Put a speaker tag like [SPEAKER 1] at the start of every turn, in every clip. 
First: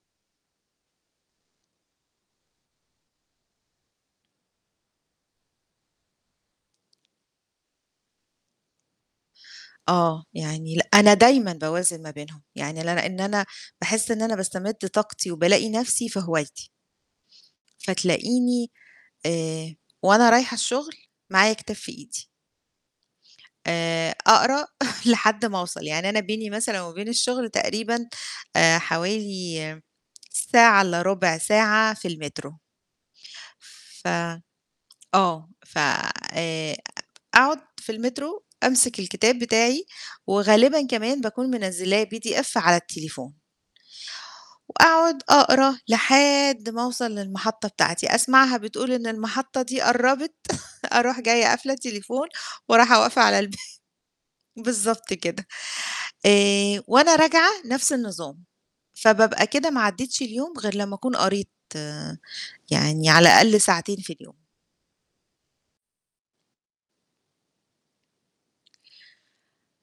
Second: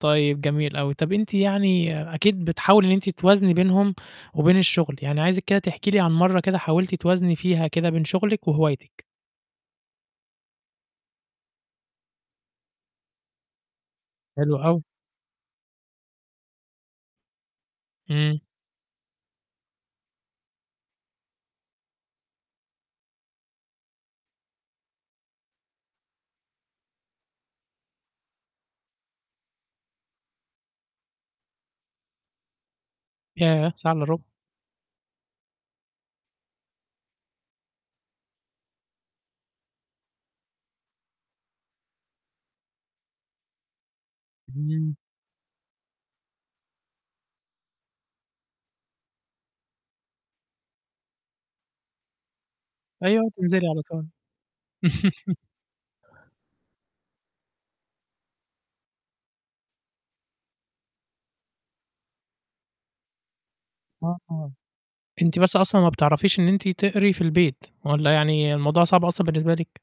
[SPEAKER 1] طيب جميل أوي، طب أنتِ يعني أكيد بتحاولي إن أنتِ توازني بينهم وبين الشغل، يعني عايزِك كده تحكي لي عن مرّة كده حاولتِ توازني فيها كده بين شغلِك وهوايتِك.
[SPEAKER 2] آه يعني لأ أنا دايمًا باوازن ما بينهم، يعني ل لأن أنا باحس إن أنا
[SPEAKER 1] حلو
[SPEAKER 2] باستمد
[SPEAKER 1] أوي.
[SPEAKER 2] طاقتي وبالاقي نفسي في هوايتي.
[SPEAKER 1] امم.
[SPEAKER 2] فتلاقيني آآ وأنا رايحة الشغل معايا كتاب في إيدي. آآ أقرا لحد ما وصل، يعني أنا بيني مثلًا وبين الشغل تقريبًا آآ حوالي ساعة إلا 1/4 ساعة في المترو.
[SPEAKER 1] ياه! ساعة إلا
[SPEAKER 2] ف
[SPEAKER 1] 1/4
[SPEAKER 2] آه ف آآ أ أقعد في المترو، أمسك الكتاب بتاعي وغالبًا كمان باكون منزلاه PDF على التليفون.
[SPEAKER 1] امم.
[SPEAKER 2] وأقعد أقرا لحد ما أوصل للمحطة بتاعتي، أسمعها بتقول إن المحطة دي قربت أروح جاية قافله التليفون ورايحة أقف
[SPEAKER 1] أيوه
[SPEAKER 2] على الب
[SPEAKER 1] وتنزلي على طول.
[SPEAKER 2] بالضبط كده. آآ وأنا راجعة نفس النظام، فبابقى كده ما عدّيتش اليوم غير لمّا أكون قريت يعني على الأقل ساعتين في اليوم.
[SPEAKER 1] [unintelligible] أنتِ بس أصلًا ما بتعرفيش إن أنتِ تقري في البيت؟ والّا يعني الموضوع صعب أصلًا بالنسبة لِك؟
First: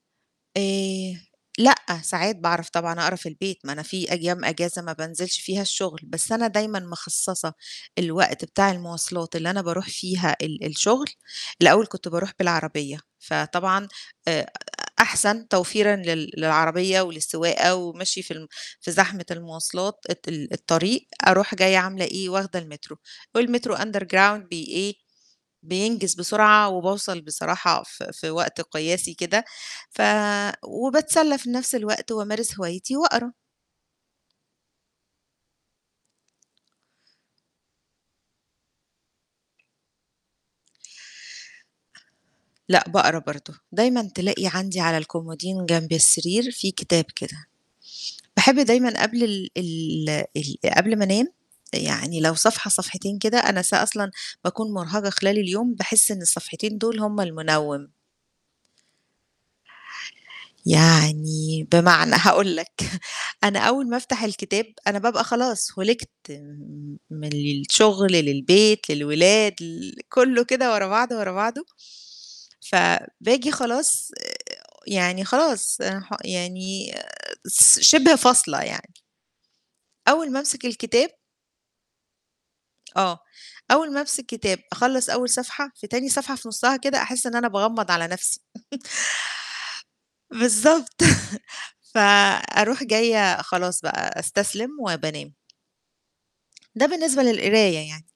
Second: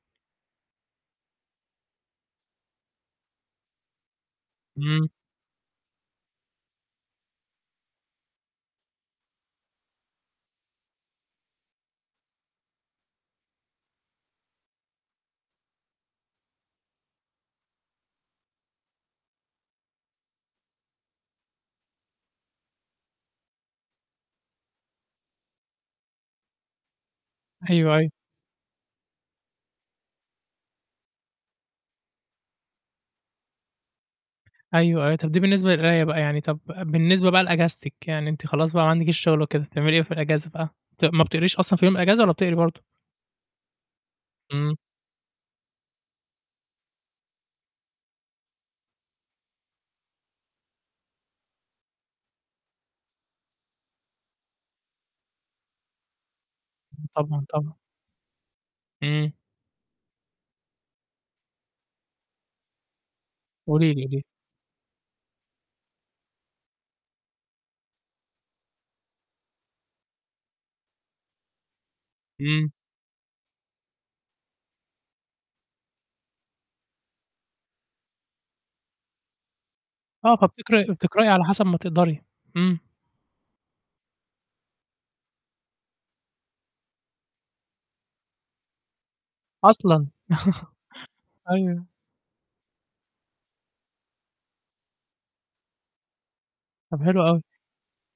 [SPEAKER 2] آآ لأ، ساعات باعرف طبعًا أقرا في البيت، ما أنا في أيام اجازة ما
[SPEAKER 1] امم.
[SPEAKER 2] بانزلش فيها الشغل بس أنا دايمًا مخصصة الوقت بتاع المواصلات اللي أنا باروح فيها ال الشغل الأول كنت باروح بالعربية، فطبعًا آآ أحسن توفيرًا لل للعربية وللسواقة ومشي في ال في زحمة المواصلات الت ال الطريق أروح جاية عاملة إيه؟ واخدة المترو، والمترو Underground بي إيه؟ بينجز بسرعة وباوصل بصراحة
[SPEAKER 1] أيوه
[SPEAKER 2] في
[SPEAKER 1] أيوه.
[SPEAKER 2] في وقت قياسي كده ف وباتسلى في نفْس الوقت وأمارس هوايتي وأقرا.
[SPEAKER 1] أيوه أيوه. طب دي بالنسبة للقراية بقى يعني طب بالنسبة بقى لاجازتِك، يعني أنتِ خلاص بقى ما عندكيش شغل وكده، بتعملي إيه في الاجازة بقى؟ ت ما بتقريش أصلًا في يوم الاجازة والّا بتقري برضو؟
[SPEAKER 2] لأ باقرا برضو، دايمًا تلاقي
[SPEAKER 1] امم.
[SPEAKER 2] عندي على الكومودين جنب السرير في كتاب كده. باحب دايمًا قبل ال ال ال قبل ما أنام، يعني لو صفحة صفحتين كده، أنا ص أصلًا باكون مرهقة خلال اليوم باحس إن الصفحتين دول هُم
[SPEAKER 1] طبعًا طبعًا.
[SPEAKER 2] المنوم.
[SPEAKER 1] امم.
[SPEAKER 2] يعني بمعنى، هاقول لك أنا أول
[SPEAKER 1] قولي
[SPEAKER 2] ما
[SPEAKER 1] لي
[SPEAKER 2] أفتح
[SPEAKER 1] لي.
[SPEAKER 2] الكتاب أنا بابقى خلاص هُلِكت م م من الشغل للبيت للولاد ل كلّه كده ورا بعضه ورا بعضه.
[SPEAKER 1] امم.
[SPEAKER 2] ف باجي خلاص آآ يعني خلاص أنا ح يعني آآ س شبه فاصلة يعني. أول
[SPEAKER 1] آه
[SPEAKER 2] ما أمسك
[SPEAKER 1] فبتقرأي
[SPEAKER 2] الكتاب
[SPEAKER 1] بتقرأي على حسب ما تقدري امم.
[SPEAKER 2] آه، أول ما أمسك كتاب، أخلص أول صفحة في تاني صفحة في نصها كده أحس إن أنا باغمض على نفسي.
[SPEAKER 1] أصلًا!
[SPEAKER 2] بالضبط
[SPEAKER 1] أيوه.
[SPEAKER 2] فأروح جاية خلاص بقى أستسلم وبانام. ده
[SPEAKER 1] طب حلو
[SPEAKER 2] بالنسبة
[SPEAKER 1] أوي.
[SPEAKER 2] للقراية يعني.